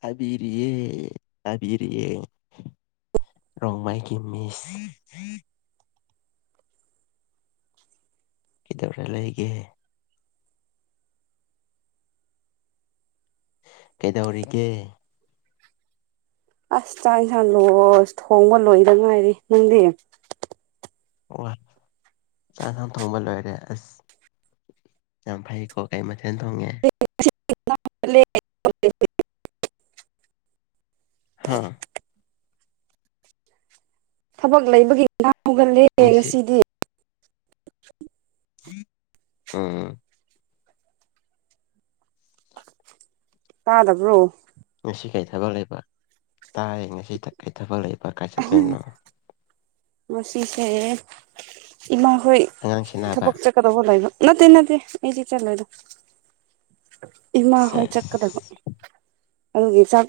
ꯇꯥꯕꯤꯔꯤꯌꯦ ꯇꯥꯕꯤꯔꯤꯌꯦ ꯔꯣꯡꯃꯩꯒꯤ ꯃꯤꯁ ꯀꯩꯗꯧꯔ ꯂꯩꯒꯦ ꯀꯩꯗꯧꯔꯤꯒꯦ ꯑꯁ ꯆꯥꯛ ꯌꯦꯟꯁꯥꯡ ꯂꯣꯁ ꯊꯣꯡꯕ ꯂꯣꯏꯗ ꯉꯥꯏꯔꯤ ꯅꯪꯗꯤ ꯋꯥ ꯆꯥꯛ ꯏꯟꯖꯥꯡ ꯊꯣꯡꯕ ꯂꯣꯏꯔꯦ ꯑꯁ ꯌꯥꯝ ꯐꯩꯀꯣ ꯀꯩ ꯃꯊꯦꯜ ꯊꯣꯡꯉꯤ [unintelligible] ꯍꯥꯥ ꯊꯕꯛ ꯂꯩꯕꯒꯤ ꯉꯥꯟꯇꯥ ꯍꯧꯒꯠꯂꯦ ꯉꯁꯤ ꯉꯁꯤꯗꯤ [inaudible] ꯎꯝ ꯇꯥꯗꯕ꯭ꯔꯣ ꯉꯁꯤ ꯀꯔꯤ ꯊꯕꯛ ꯂꯩꯕ ꯇꯥꯏ ꯉꯁꯤ ꯀꯩ ꯊꯕꯛ ꯂꯩꯕ ꯀꯥꯏ ꯆꯠꯇꯣꯏꯅꯣ ꯃꯁꯤꯁꯦ ꯏꯃꯥ ꯍꯣꯏ ꯑꯉꯥꯡ ꯁꯦꯟꯅꯕ ꯊꯕꯛ ꯆꯠ ꯆꯠꯀꯗꯕ ꯂꯩꯕ ꯅꯠꯇꯦ ꯅꯠꯇꯦ ꯑꯩꯗꯤ ꯆꯠꯂꯣꯏꯗ ꯏꯃꯥ ꯍꯣꯏ ꯆꯠꯀꯗꯕ ꯁꯦꯁ ꯑꯗꯨꯒꯤ ꯆꯥꯛ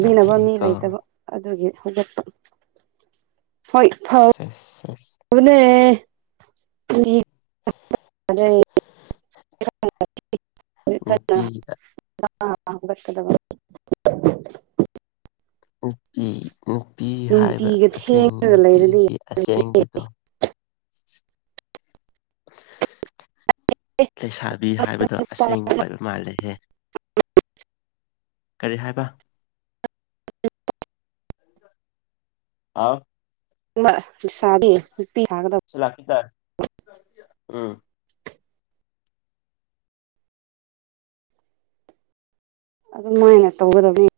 ꯌꯥꯝ ꯃꯤ ꯐꯩꯌꯦꯀꯣ ꯂꯩꯇꯕ ꯑꯗꯨꯒꯤ ꯍꯧꯒꯠꯄ ꯍꯣꯏ ꯐꯨꯠ [unintelligible] [unintelligible] ꯅꯨꯄꯤ ꯑꯥ ꯉꯟꯇꯥ ꯉꯟꯇꯥ ꯍꯧꯒꯠꯀꯗꯕ ꯅꯨꯄꯤ ꯅꯨꯄꯤ ꯍꯥꯏꯕ ꯅꯨꯡꯇꯤꯒ ꯑꯁꯦꯡ ꯊꯦꯡꯉꯒ ꯂꯩꯔꯗꯤ ꯅꯨꯄꯤꯒꯤ ꯌꯥꯗꯦ ꯑꯁꯦꯡꯕꯗꯣ ꯂꯩꯁꯥꯕꯤ ꯍꯥꯏꯕꯗꯣ ꯅꯨꯄꯥ ꯑꯁꯦꯡꯕ ꯑꯣꯏꯔꯝ ꯃꯥꯜꯂꯦꯍꯦ ꯀꯔꯤ ꯍꯥꯏꯕ [unintelligible] ꯑꯥꯎ ꯃꯥ ꯂꯩꯁꯕꯤ ꯅꯨꯄꯤ ꯁꯥꯒꯗꯕ [unintelligible] ꯎꯝ ꯑꯗꯨꯃꯥꯏꯅ ꯇꯧꯒꯗꯕꯅꯦ